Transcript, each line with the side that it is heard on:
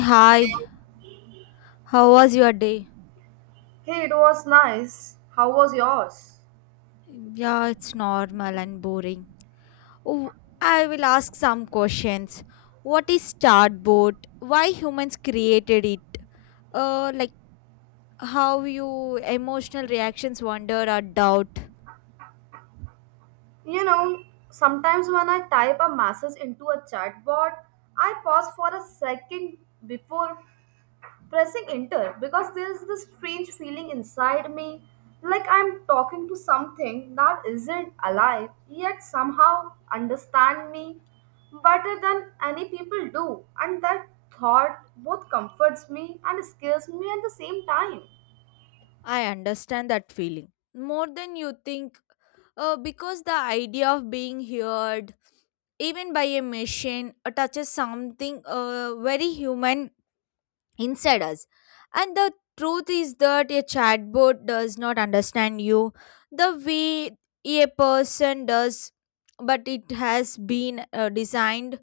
left: Hi, how was your day?
right: Hey, it was nice. How was yours?
left: Yeah, it's normal and boring. Oh, I will ask some questions. What is chatbot? Why humans created it? Like how you emotional reactions, wonder or doubt.
right: You know, sometimes when I type a message into a chatbot, I pause for a second before pressing enter because there is this strange feeling inside me like I'm talking to something that isn't alive yet somehow understand me better than any people do and that thought both comforts me and scares me at the same time.
left: I understand that feeling more than you think. Because the idea of being heard, even by a machine, touches something very human inside us. And the truth is that a chatbot does not understand you the way a person does, but it has been designed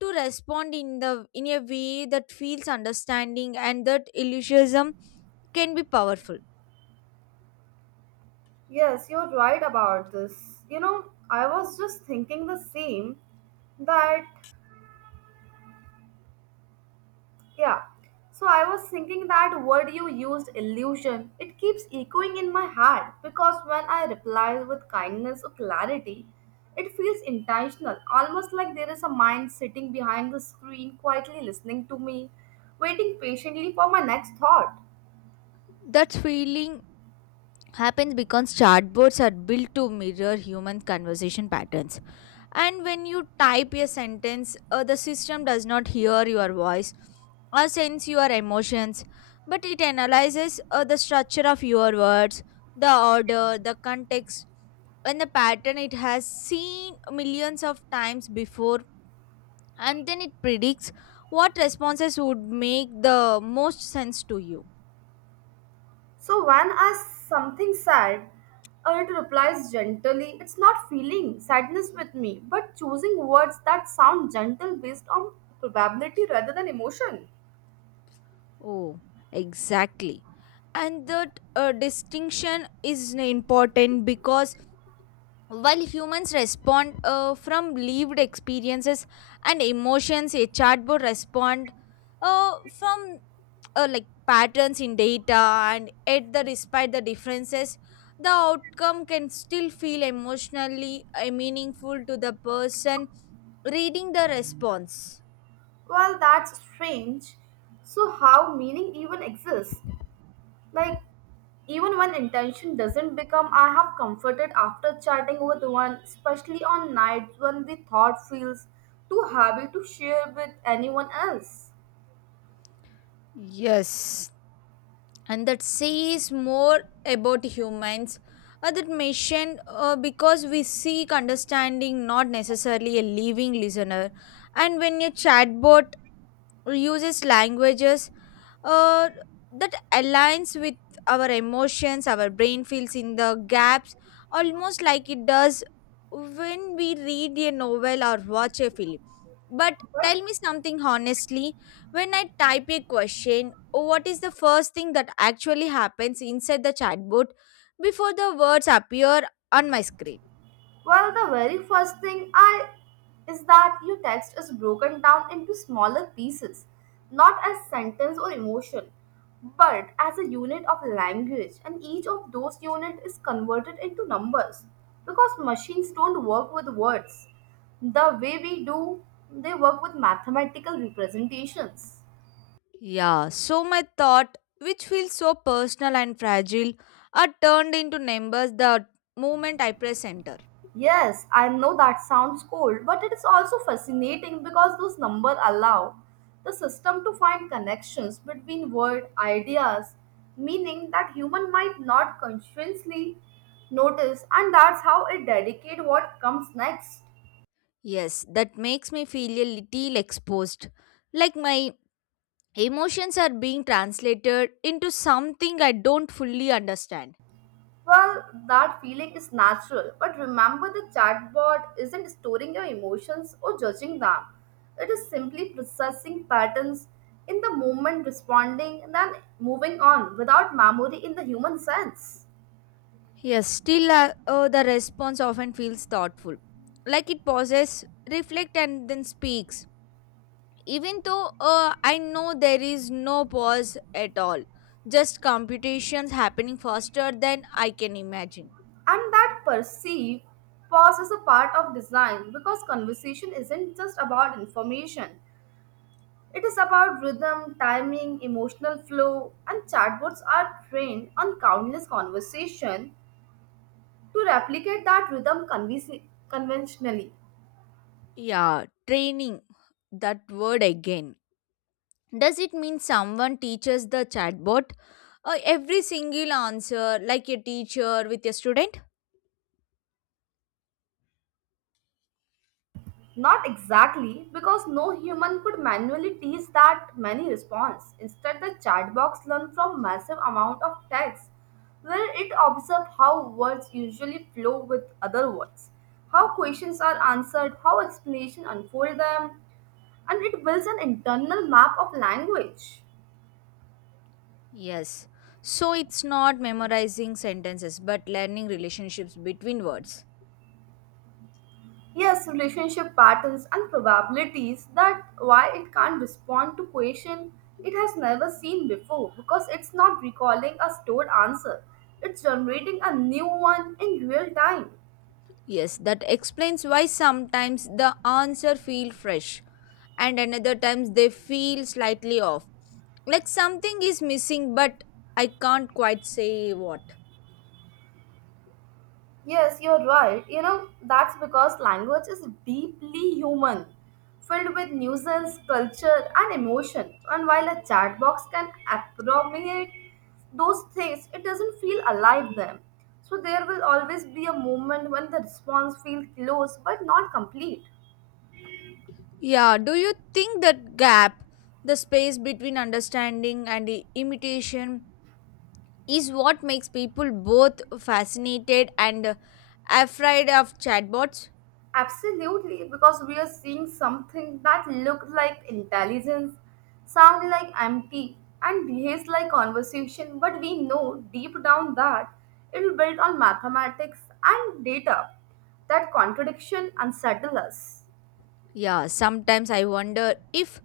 left: to respond in a way that feels understanding, and that illusionism can be powerful.
right: Yes, you're right about this. You know, I was just thinking the same that, yeah. So I was thinking that word you used, illusion, it keeps echoing in my head because when I reply with kindness or clarity, it feels intentional, almost like there is a mind sitting behind the screen quietly listening to me, waiting patiently for my next thought.
left: That feeling happens because chatbots are built to mirror human conversation patterns, and when you type a sentence, the system does not hear your voice or sense your emotions, but it analyzes the structure of your words, the order, the context, and the pattern it has seen millions of times before, and then it predicts what responses would make the most sense to you.
right: So when asks something sad, it replies gently. It's not feeling sadness with me, but choosing words that sound gentle based on probability rather than emotion.
left: Oh, exactly. And that distinction is important because while humans respond, from lived experiences and emotions, a chatbot respond, uh, from patterns in data, and yet the despite the differences, the outcome can still feel emotionally meaningful to the person reading the response.
right: Well, that's strange. So how meaning even exists? Like even when intention doesn't become, I have comforted after chatting with one, especially on nights when the thought feels too heavy to share with anyone else.
left: Yes, and that says more about humans that mentioned, because we seek understanding, not necessarily a living listener. And when your chatbot uses languages, uh, that aligns with our emotions, our brain fills in the gaps, almost like it does when we read a novel or watch a film. But
right: But
left: tell me something honestly: when I type a question, what is the first thing that actually happens inside the chatbot before the words appear on my screen?
right: well, the very first thing I is that your text is broken down into smaller pieces, not as sentence or emotion, but as a unit of language, and each of those unit is converted into numbers because machines don't work with words the way we do, they work with mathematical representations.
left: Yeah, so my thought, which feels so personal and fragile, are turned into numbers the moment I press enter.
right: Yes, I know that sounds cold, but it is also fascinating because those numbers allow the system to find connections between word ideas, meaning that human might not consciously notice, and that's how it dedicate what comes next.
left: Yes, that makes me feel a little exposed. Like my emotions are being translated into something I don't fully understand.
right: Well, that feeling is natural, but remember the chatbot isn't storing your emotions or judging them. It is simply processing patterns in the moment, responding, and then moving on without memory in the human sense.
left: Yes, still, the response often feels thoughtful. Like it pauses, reflect, and then speaks. Even though, I know there is no pause at all. Just computations happening faster than I can imagine.
right: And that perceive pause is a part of design because conversation isn't just about information. It is about rhythm, timing, emotional flow, and chatbots are trained on countless conversation to replicate that rhythm conventionally.
left: Yeah, training. That word again. Does it mean someone teaches the chatbot, every single answer, like a teacher with a student?
right: Not exactly, because no human could manually tease that many response. Instead, the chatbox learned from massive amount of text, where it observed how words usually flow with other words, how questions are answered, how explanation unfold them, and it builds an internal map of language.
left: Yes. So it's not memorizing sentences but learning relationships between words.
right: Yes, relationship patterns and probabilities that why it can't respond to question it has never seen before because it's not recalling a stored answer. It's generating a new one in real time.
left: Yes, that explains why sometimes the answer feel fresh and another times they feel slightly off. Like something is missing, but I can't quite say what.
right: Yes, you're right. You know, that's because language is deeply human, filled with nuisance, culture, and emotion. And while a chat box can appropriate those things, it doesn't feel alive them. So there will always be a moment when the response feels close but not complete.
left: Yeah, do you think that gap, the space between understanding and imitation, is what makes people both fascinated and afraid of chatbots?
right: Absolutely, because we are seeing something that looks like intelligence, sound like empty, and behaves like conversation, but we know deep down that it is built on mathematics and data. That contradiction unsettles us.
left: Yeah, sometimes I wonder if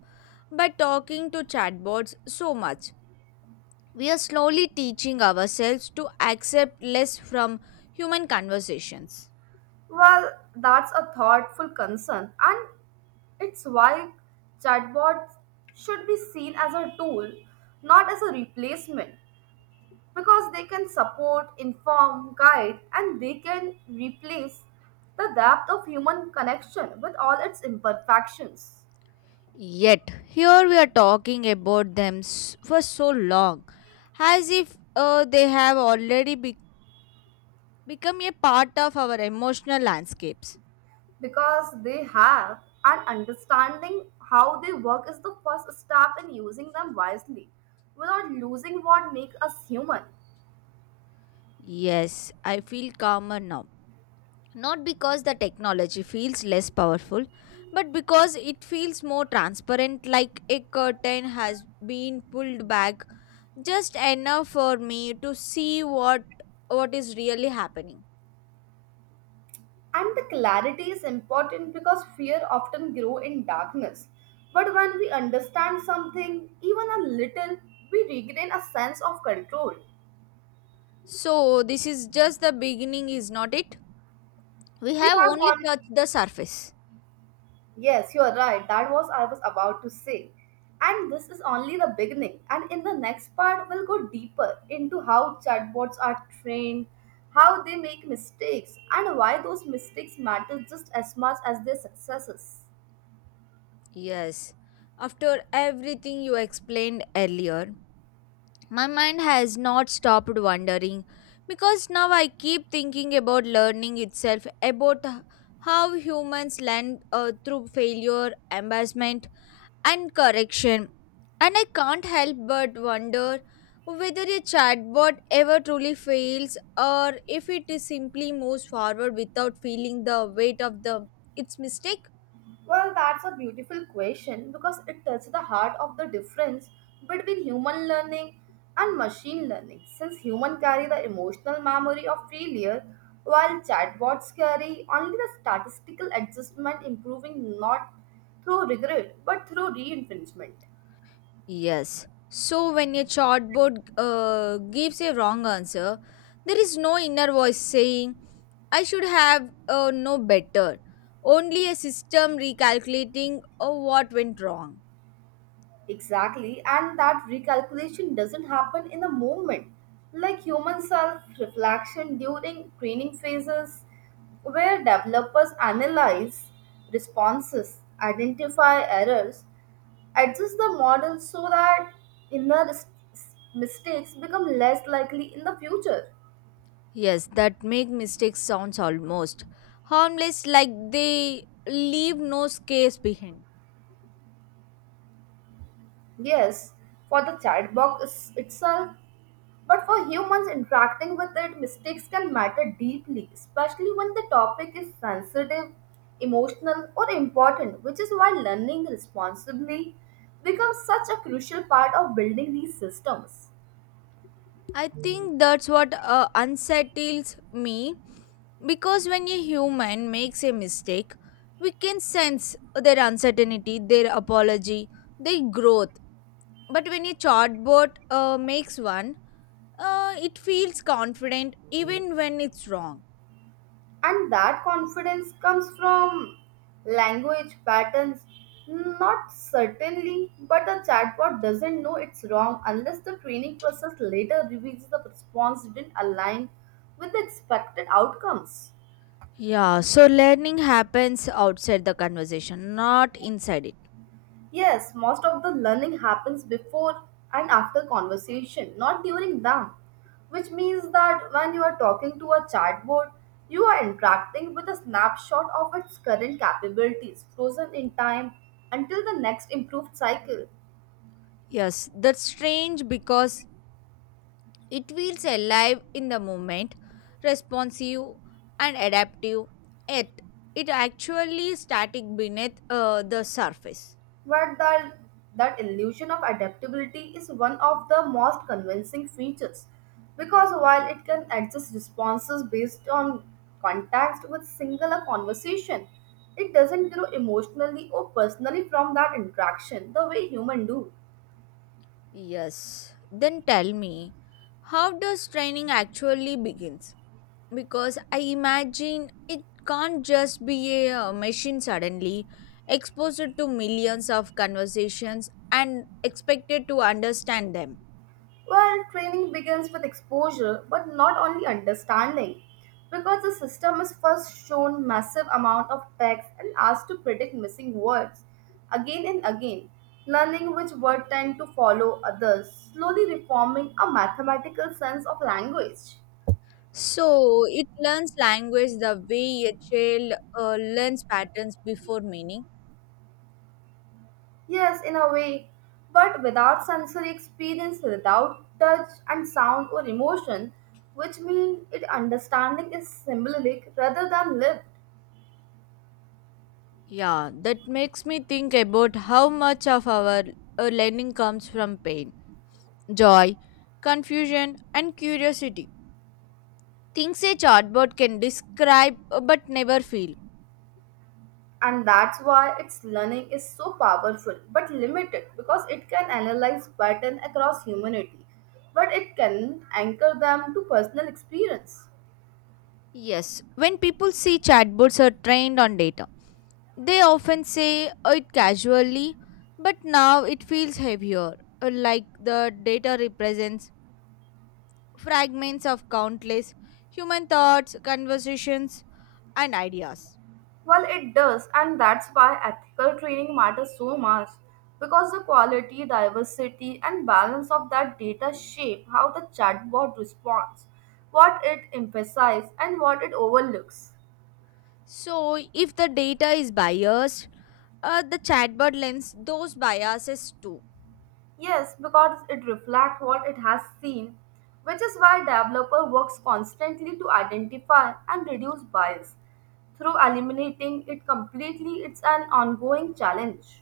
left: by talking to chatbots so much, we are slowly teaching ourselves to accept less from human conversations.
right: Well, that's a thoughtful concern, and it's why chatbots should be seen as a tool, not as a replacement. Because they can support, inform, guide, and they can replace the depth of human connection with all its imperfections.
left: Yet, here we are talking about them for so long, as if, they have already become a part of our emotional landscapes.
right: Because they have an understanding how they work is the first step in using them wisely without losing what makes us human.
left: Yes, I feel calmer now, not because the technology feels less powerful, but because it feels more transparent, like a curtain has been pulled back just enough for me to see what is really happening.
right: And the clarity is important because fear often grow in darkness. But when we understand something, even a little, we regain a sense of control.
left: So this is just the beginning, is not it? We
right: We
left: have
right: have
left: only
right: on
left: touched the surface.
right: Yes, you are right. That was I was about to say. And this is only the beginning. And in the next part, we'll go deeper into how chatbots are trained, how they make mistakes, and why those mistakes matter just as much as their successes.
left: Yes. After everything you explained earlier, my mind has not stopped wandering, because now I keep thinking about learning itself, about how humans learn, through failure, embarrassment, and correction. And I can't help but wonder whether a chatbot ever truly fails, or if it simply moves forward without feeling the weight of the its mistake.
right: Well, that's a beautiful question because it touches the heart of the difference between human learning and machine learning. Since humans carry the emotional memory of failure, while chatbots carry only the statistical adjustment, improving not through regret but through reinforcement.
left: Yes. So when a chatbot, gives a wrong answer, there is no inner voice saying, I should have, no better. Only a system recalculating, what went wrong.
right: Exactly, and that recalculation doesn't happen in a moment. Like human self reflection during training phases, where developers analyze responses, identify errors, adjust the model so that inner mistakes become less likely in the future.
left: Yes, that make mistakes sounds almost harmless, like they leave no scars behind.
right: Yes, for the itself, but for humans interacting with it, mistakes can matter deeply, especially when the topic is sensitive, emotional, or important, which is why learning responsibly becomes such a crucial part of building these systems.
left: I think that's what, unsettles me. Because when a human makes a mistake, we can sense their uncertainty, their apology, their growth. But when a chatbot, makes one, it feels confident even when it's wrong.
right: And that confidence comes from language patterns. Not certainly, but the chatbot doesn't know it's wrong unless the training process later reveals the response didn't align with the expected outcomes.
left: Yeah, so learning happens outside the conversation, not inside it.
right: Yes, most of the learning happens before and after conversation, not during them. Which means that when you are talking to a chatbot, you are interacting with a snapshot of its current capabilities frozen in time until the next improved cycle.
left: Yes, that's strange, because it feels alive in the moment, responsive and adaptive, yet it actually static beneath, the surface.
right: But that, that illusion of adaptability is one of the most convincing features because while it can adjust responses based on context with single a conversation, it doesn't grow emotionally or personally from that interaction the way humans do.
left: Yes, then tell me, how does training actually begins? Because I imagine it can't just be a, machine suddenly exposed to millions of conversations and expected to understand them.
right: Well, training begins with exposure, but not only understanding, because the system is first shown massive amount of text and asked to predict missing words again and again, learning which word tend to follow others, slowly reforming a mathematical sense of language.
left: So it learns language the way a child, learns patterns before meaning.
right: Yes, in a way, but without sensory experience, without touch and sound or emotion, which means it understanding is symbolic rather than lived.
left: Yeah, that makes me think about how much of our, learning comes from pain, joy, confusion, and curiosity. Things a chatbot can describe, but never feel.
right: And that's why its learning is so powerful but limited because it can analyze pattern across humanity but it can anchor them to personal experience.
left: Yes, when people see chatbots are trained on data, they often say, it casually, but now it feels heavier, like the data represents fragments of countless human thoughts, conversations, and ideas.
right: Well it does, and that's why ethical training matters so much because the quality diversity and balance of that data shape how the chatbot responds, what it emphasizes and what it overlooks.
left: So, if the data is biased, the chatbot learns those biases too.
right: Yes, because it reflects what it has seen, which is why developer works constantly to identify and reduce bias. Through eliminating it completely, it's an ongoing challenge.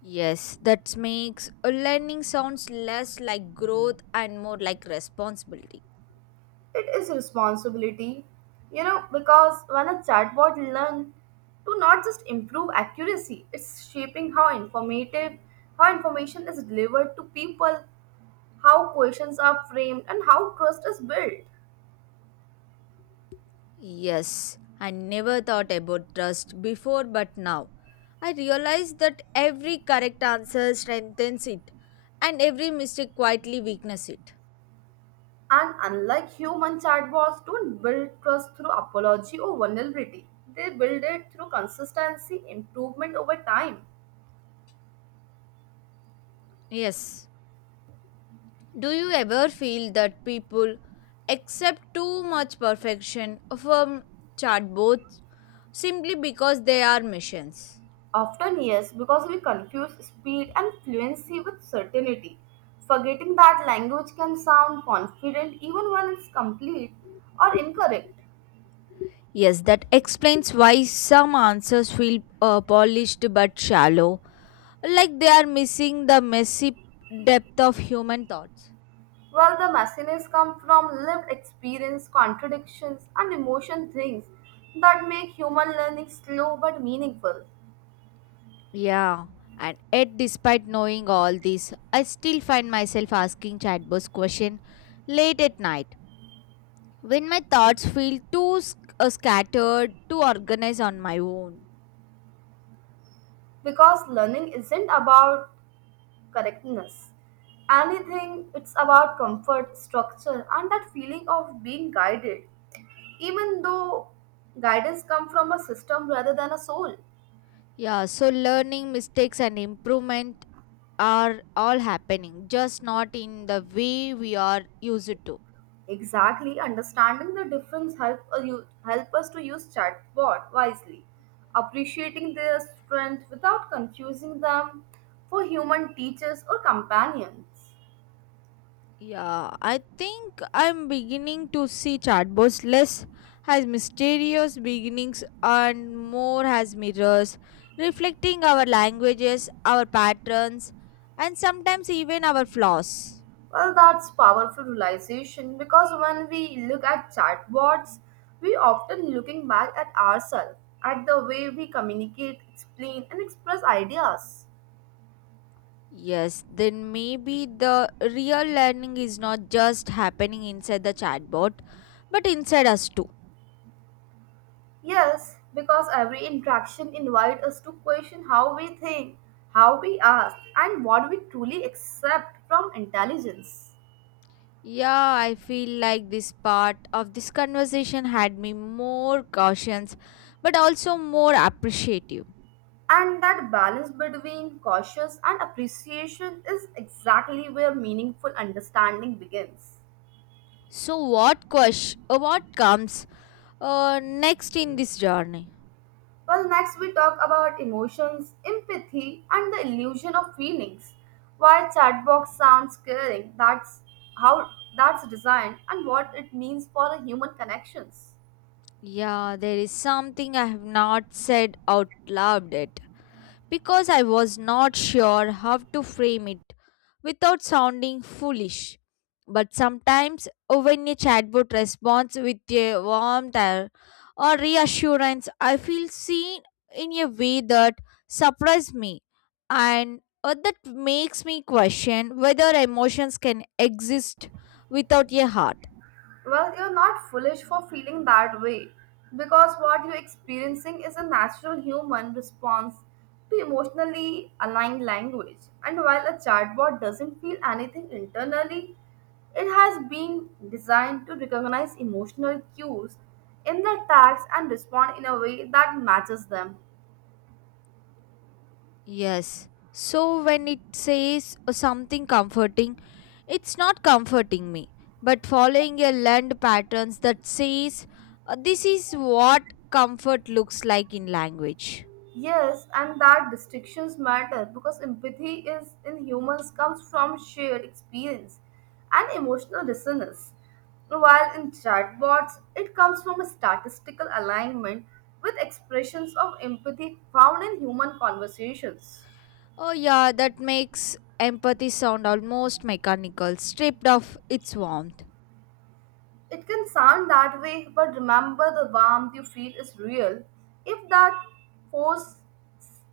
left: Yes, that makes learning sounds less like growth and more like responsibility.
right: It is responsibility, you know, because when a chatbot learns to not just improve accuracy, it's shaping how informative, how information is delivered to people, how questions are framed, and how trust is built.
left: Yes, I never thought about trust before, but now I realize that every correct answer strengthens it, and every mistake quietly weakens it.
right: And unlike human chatbots, don't build trust through apology or vulnerability. They build it through consistency, improvement over time.
left: Yes, do you ever feel that people accept too much perfection from chatbots simply because they are missions?
right: Often, yes, because we confuse speed and fluency with certainty, forgetting that language can sound confident even when it's complete or incorrect.
left: Yes, that explains why some answers feel, polished but shallow, like they are missing the messy depth of human thoughts.
right: While the messiness comes from lived experience, contradictions, and emotion things that make human learning slow but meaningful
left: Yeah, and yet despite knowing all this, I still find myself asking chatbots question late at night, when my thoughts feel too scattered to organize on my own.
right: because learning isn't about correctness. Anything, it's about comfort, structure, and that feeling of being guided, even though guidance comes from a system rather than a soul.
left: Yeah, so learning, mistakes, and improvement are all happening, just not in the way we are used to.
right: Exactly, understanding the difference you, help us to use chatbot wisely, appreciating their strength without confusing them for human teachers or companions.
left: Yeah, I think I'm beginning to see chatbots less as mysterious beginnings, and more as mirrors, reflecting our languages, our patterns, and sometimes even our flaws.
right: Well, that's powerful realization because when we look at chatbots, we often looking back at ourselves, at the way we communicate, explain, and express ideas.
left: Yes, then maybe the real learning is not just happening inside the chatbot, but inside us too.
right: Yes, because every interaction invites us to question how we think, how we ask, and what we truly accept from intelligence.
left: Yeah, I feel like this part of this conversation had me more cautious, but also more appreciative.
right: And that balance between cautious and appreciation is exactly where meaningful understanding begins.
left: So, what question? What comes, next in this journey?
right: Well, next we talk about emotions, empathy, and the illusion of feelings. Why chatbox sounds caring, how that's designed and what it means for a human connections.
left: Yeah, there is something I have not said out loud yet. Because I was not sure how to frame it without sounding foolish. But sometimes, when a chatbot responds with a warmth, or reassurance, I feel seen in a way that surprised me, and that makes me question whether emotions can exist without a heart.
right: Well, you're not foolish for feeling that way because what you're experiencing is a natural human response to emotionally aligned language. And while a chatbot doesn't feel anything internally, it has been designed to recognize emotional cues in their tags and respond in a way that matches them.
left: Yes. So when it says something comforting, it's not comforting me, but following a learned patterns that says, this is what comfort looks like in language.
right: Yes, and that distinctions matter because empathy is in humans comes from shared experience and emotional resonance, while in chatbots it comes from a statistical alignment with expressions of empathy found in human conversations.
left: Oh yeah, that makes empathy sound almost mechanical, stripped of its warmth.
right: It can sound that way, but remember the warmth you feel is real. If that force,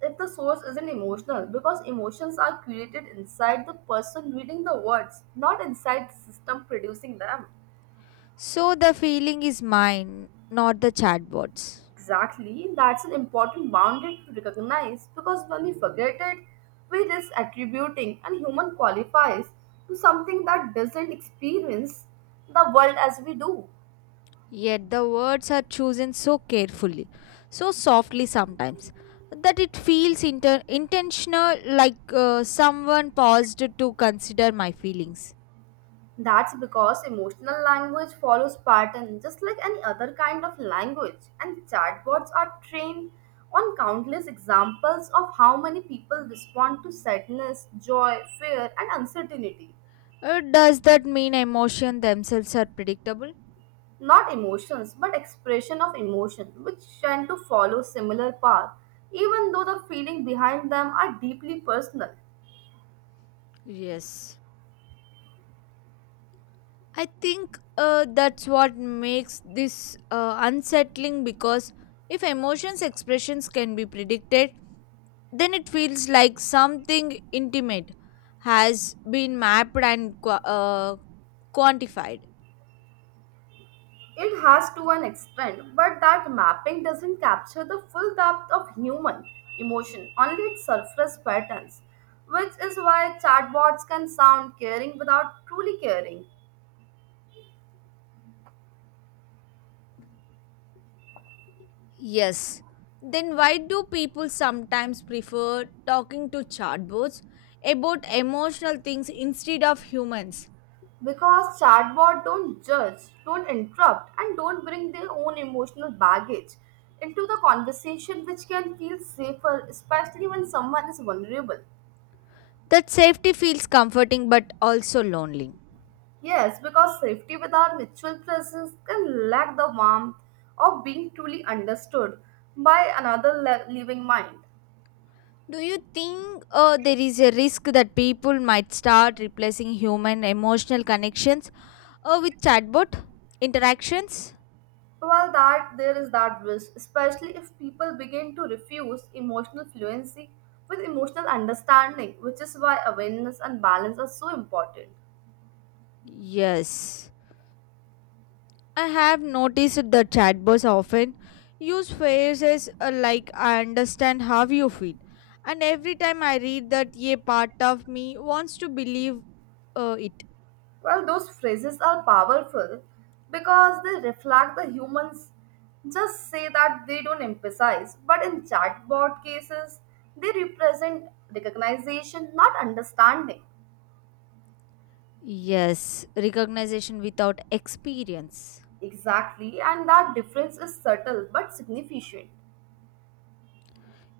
right: if the source isn't emotional, because emotions are created inside the person reading the words, not inside the system producing them.
left: So the feeling is mine, not the chatbot's.
right: Exactly, that's an important boundary to recognize because when we forget it, we risk attributing and human qualifies to something that doesn't experience the world as we do.
left: Yet the words are chosen so carefully, so softly sometimes, that it feels intentional, like, someone paused to consider my feelings.
right: That's because emotional language follows pattern just like any other kind of language and chatbots are trained on countless examples of how many people respond to sadness, joy, fear and uncertainty.
left: Does that mean emotions themselves are predictable?
right: Not emotions but expression of emotion which tend to follow similar path even though the feeling behind them are deeply personal.
left: Yes. I think, that's what makes this, unsettling, because if emotions expressions can be predicted, then it feels like something intimate has been mapped and quantified.
right: It has to an extent, but that mapping doesn't capture the full depth of human emotion, only its surface patterns, which is why chatbots can sound caring without truly caring.
left: Yes. Then why do people sometimes prefer talking to chatbots about emotional things instead of humans?
right: Because chatbots don't judge, don't interrupt, and don't bring their own emotional baggage into the conversation, which can feel safer, especially when someone is vulnerable.
left: That safety feels comforting but also lonely.
right: Yes, because safety without mutual presence can lack the warmth of being truly understood by another living mind.
left: Do you think, there is a risk that people might start replacing human emotional connections, with chatbot interactions?
right: Well, that there is that risk, especially if people begin to refuse emotional fluency with emotional understanding, which is why awareness and balance are so important.
left: Yes. I have noticed the chatbots often use phrases, like I understand how you feel. And every time I read that, a part of me wants to believe, it.
right: Well, those phrases are powerful because they reflect the humans just say that they don't emphasize. But in chatbot cases, they represent recognition, not understanding.
left: Yes, recognition without experience.
right: Exactly, and that difference is subtle but significant.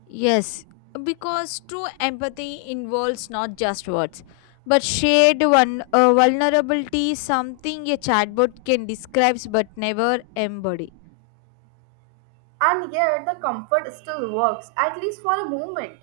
left: Yes, because true empathy involves not just words, but shared one, vulnerability, something a chatbot can describe but never embody.
right: And yet, the comfort still works, at least for a moment.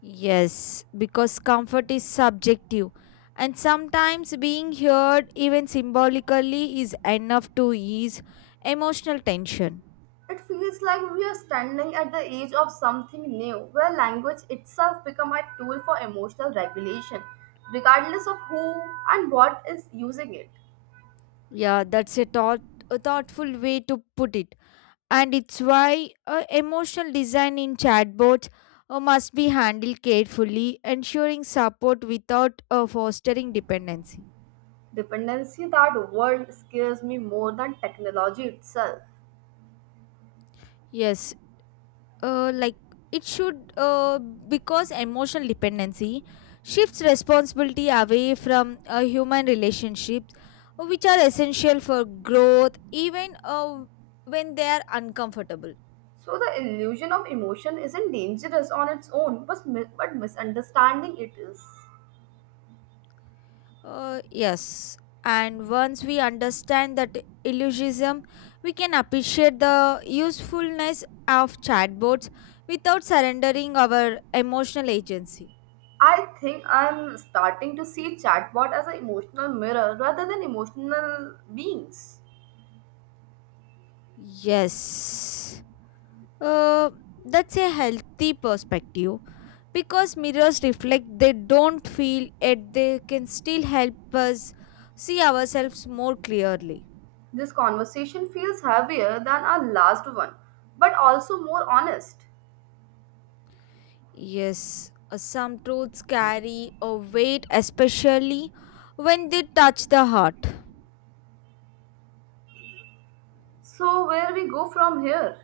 left: Yes, because comfort is subjective, and sometimes being heard, even symbolically, is enough to ease emotional tension.
right: It feels like we are standing at the edge of something new, where language itself become a tool for emotional regulation, regardless of who and what is using it.
left: Yeah, that's a, thought, a thoughtful way to put it, and it's why, emotional design in chatbots, must be handled carefully, ensuring support without, fostering dependency.
right: Dependency, that word scares me more than technology itself.
left: Yes, like it should, because emotional dependency shifts responsibility away from, human relationships, which are essential for growth, even, when they are uncomfortable.
right: So the illusion of emotion isn't dangerous on its own, but, but misunderstanding it is.
left: Uh, yes, and once we understand that illusionism, we can appreciate the usefulness of chatbots without surrendering our emotional agency.
right: I think I'm starting to see chatbot as an emotional mirror rather than emotional beings.
left: Yes. Uh, that's a healthy perspective, because mirrors reflect, they don't feel, yet they can still help us see ourselves more clearly.
right: This conversation feels heavier than our last one, but also more honest.
left: Yes, some truths carry a weight, especially when they touch the heart.
right: So, where we go from here?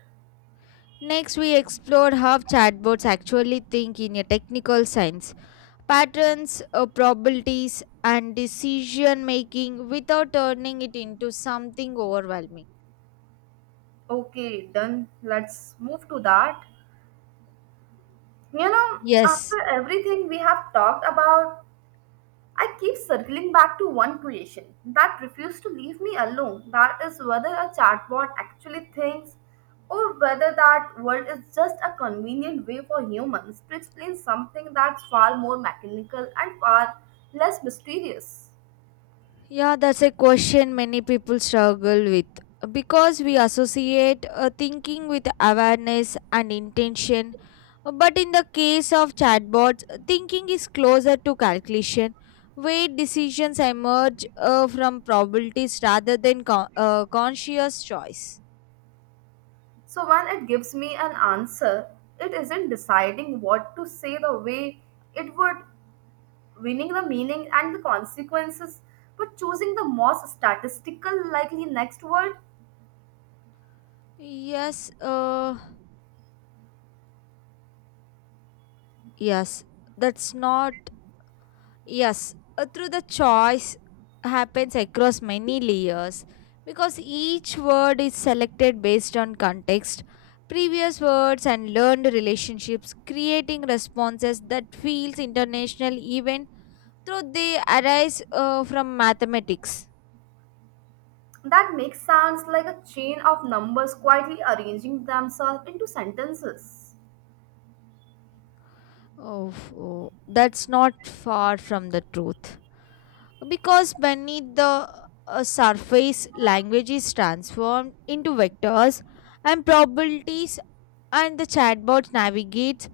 left: Next we explored how chatbots actually think in a technical sense, patterns, probabilities, and decision making, without turning it into something overwhelming.
right: Okay, done. Let's move to that. You know,
left: Yes.
right: after everything we have talked about, I keep circling back to one creation that refused to leave me alone. That is whether a chatbot actually thinks or whether that world is just a convenient way for humans to explain something that's far more mechanical and far less mysterious.
left: Yeah, that's a question many people struggle with, because we associate, thinking with awareness and intention. But in the case of chatbots, thinking is closer to calculation, where decisions emerge, from probabilities rather than conscious choice.
right: So when it gives me an answer, it isn't deciding what to say the way it would, winning the meaning and the consequences, but choosing the most statistical likely next word
left: Yes, yes, that's not. Yes, through the choice happens across many layers because each word is selected based on context, previous words and learned relationships, creating responses that feels international even though they arise from mathematics.
right: that makes sounds like a chain of numbers quietly arranging themselves into sentences.
left: Oh, that's not far from the truth. Because beneath the surface, language is transformed into vectors and probabilities and the chatbot navigates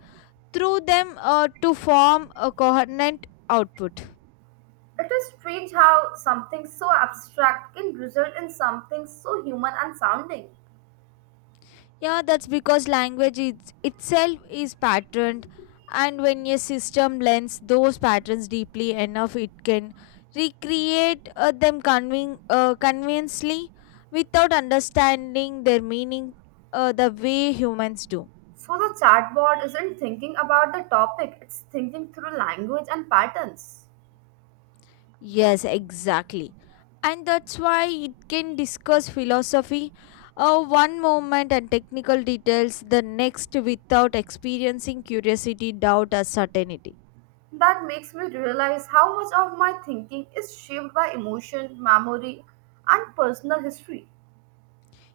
left: through them to form a coherent output.
right: It is strange how something so abstract can result in something so human and sounding.
left: Yeah, that's because language is, itself is patterned, and when a system learns those patterns deeply enough, it can recreate them conveniently without understanding their meaning the way humans do.
right: So the chatbot isn't thinking about the topic, it's thinking through language and patterns.
left: Yes, exactly. And that's why it can discuss philosophy one moment and technical details the next without experiencing curiosity, doubt, or certainty.
right: That makes me realize how much of my thinking is shaped by emotion, memory, and personal history.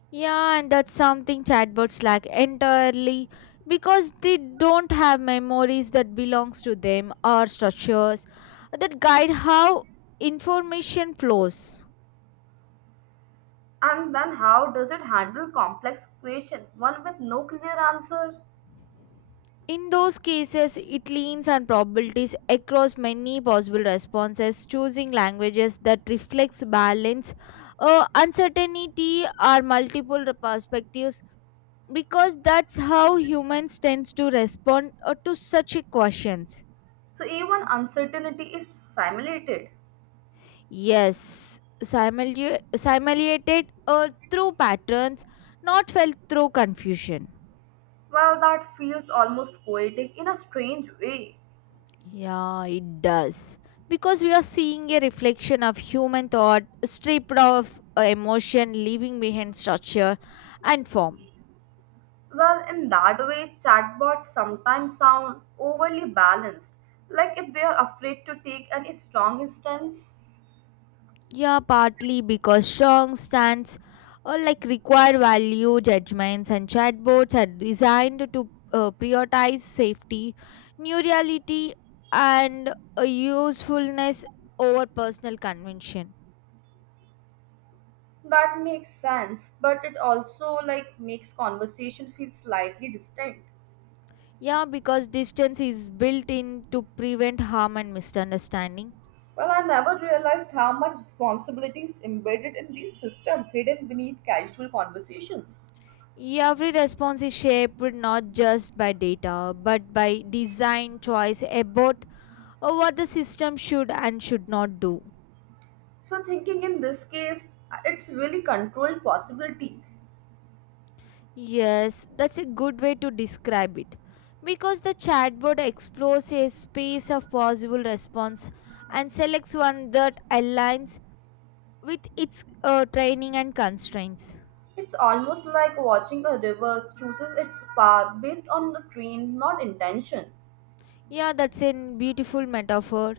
left: Yeah, and that's something chatbots lack entirely because they don't have memories that belongs to them or structures that guide how information flows.
right: And then how does it handle complex question, one with no clear answer?
left: In those cases, it leans on probabilities across many possible responses, choosing languages that reflects balance, uncertainty, or multiple perspectives, because that's how humans tends to respond to such questions.
right: So even uncertainty is simulated.
left: Yes, simulated through patterns, not felt through confusion.
right: Well, that feels almost poetic in a strange way.
left: Yeah, it does. Because we are seeing a reflection of human thought stripped of emotion, leaving behind structure and form.
right: Well, in that way, chatbots sometimes sound overly balanced, like if they are afraid to take any strong stance.
left: Yeah, partly because strong stands like require value judgments and chatbots are designed to prioritize safety, new reality, and usefulness over personal convention.
right: That makes sense, but it also like makes conversation feel slightly distinct.
left: Yeah, because distance is built in to prevent harm and misunderstanding.
right: Well, I never realized how much responsibility is embedded in these systems hidden beneath casual conversations.
left: Every response is shaped not just by data but by design choice about what the system should and should not do.
right: So thinking in this case, it's really controlled possibilities.
left: Yes, that's a good way to describe it. Because the chatbot explores a space of possible response and selects one that aligns with its training and constraints.
right: It's almost like watching a river chooses its path based on the train, not intention.
left: Yeah, that's a beautiful metaphor.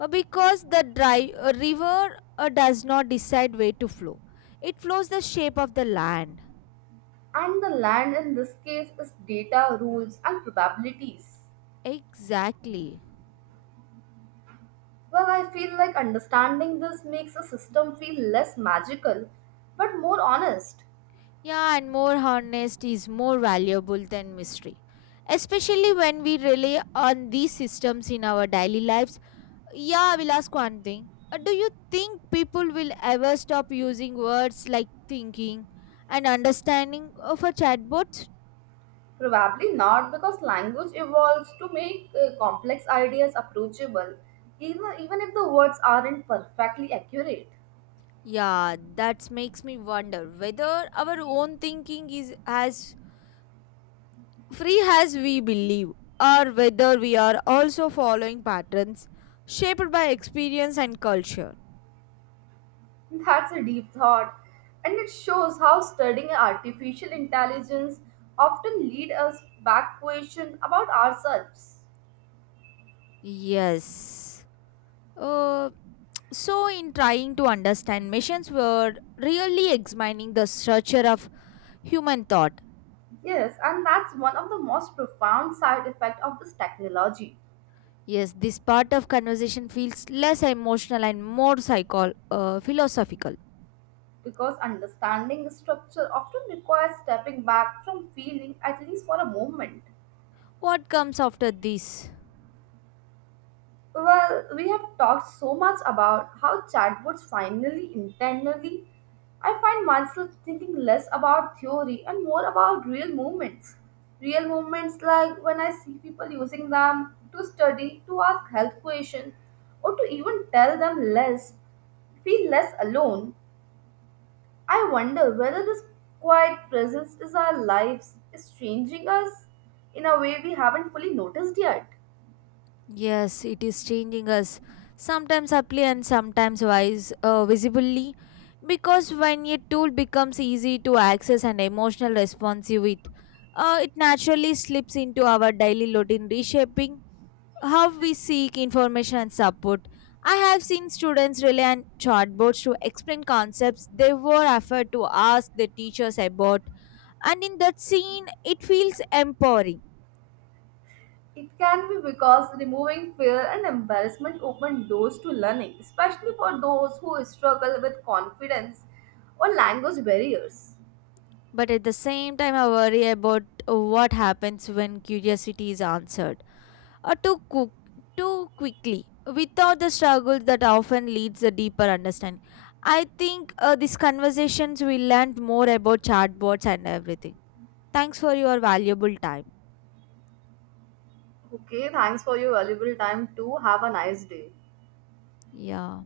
left: Because the river does not decide where to flow, it flows the shape of the land.
right: And the land in this case is data, rules, and probabilities.
left: Exactly.
right: Well, I feel like understanding this makes a system feel less magical, but more honest.
left: Yeah, and more honest is more valuable than mystery. Especially when we rely on these systems in our daily lives. Yeah, I will ask one thing. Do you think people will ever stop using words like thinking and understanding for chatbots?
right: Probably not because language evolves to make complex ideas approachable, even if the words aren't perfectly accurate.
left: Yeah, that makes me wonder whether our own thinking is as free as we believe, or whether we are also following patterns shaped by experience and culture.
right: That's a deep thought, and it shows how studying artificial intelligence often lead us back question about ourselves.
left: Yes. Uh, so, in trying to understand missions, we're really examining the structure of human thought.
right: Yes, and that's one of the most profound side effects of this technology
left: Yes, this part of conversation feels less emotional and more philosophical.
right: because understanding the structure often requires stepping back from feeling at least for a moment.
left: What comes after this?
right: Well, we have talked so much about how chatbots finally internally. I find myself thinking less about theory and more about real movements. Real movements like when I see people using them to study, to ask health questions, or to even tell them less, feel less alone. I wonder whether this quiet presence is our lives, is changing us in a way we haven't fully noticed yet.
left: Yes, it is changing us, sometimes subtly and sometimes wise, visibly. Because when a tool becomes easy to access and emotional responsive, it, it naturally slips into our daily routine, reshaping how we seek information and support. I have seen students rely on chatbots to explain concepts they were afraid to ask their teachers about, and in that scene, it feels empowering.
right: It can be because removing fear and embarrassment open doors to learning, especially for those who struggle with confidence or language barriers.
left: But at the same time, I worry about what happens when curiosity is answered or too quickly without the struggle that often leads a deeper understanding. I think these conversations will learn more about chatbots and everything. Thanks for your valuable time.
right: Okay, thanks for your valuable time too. Have a nice day.
left: Yeah.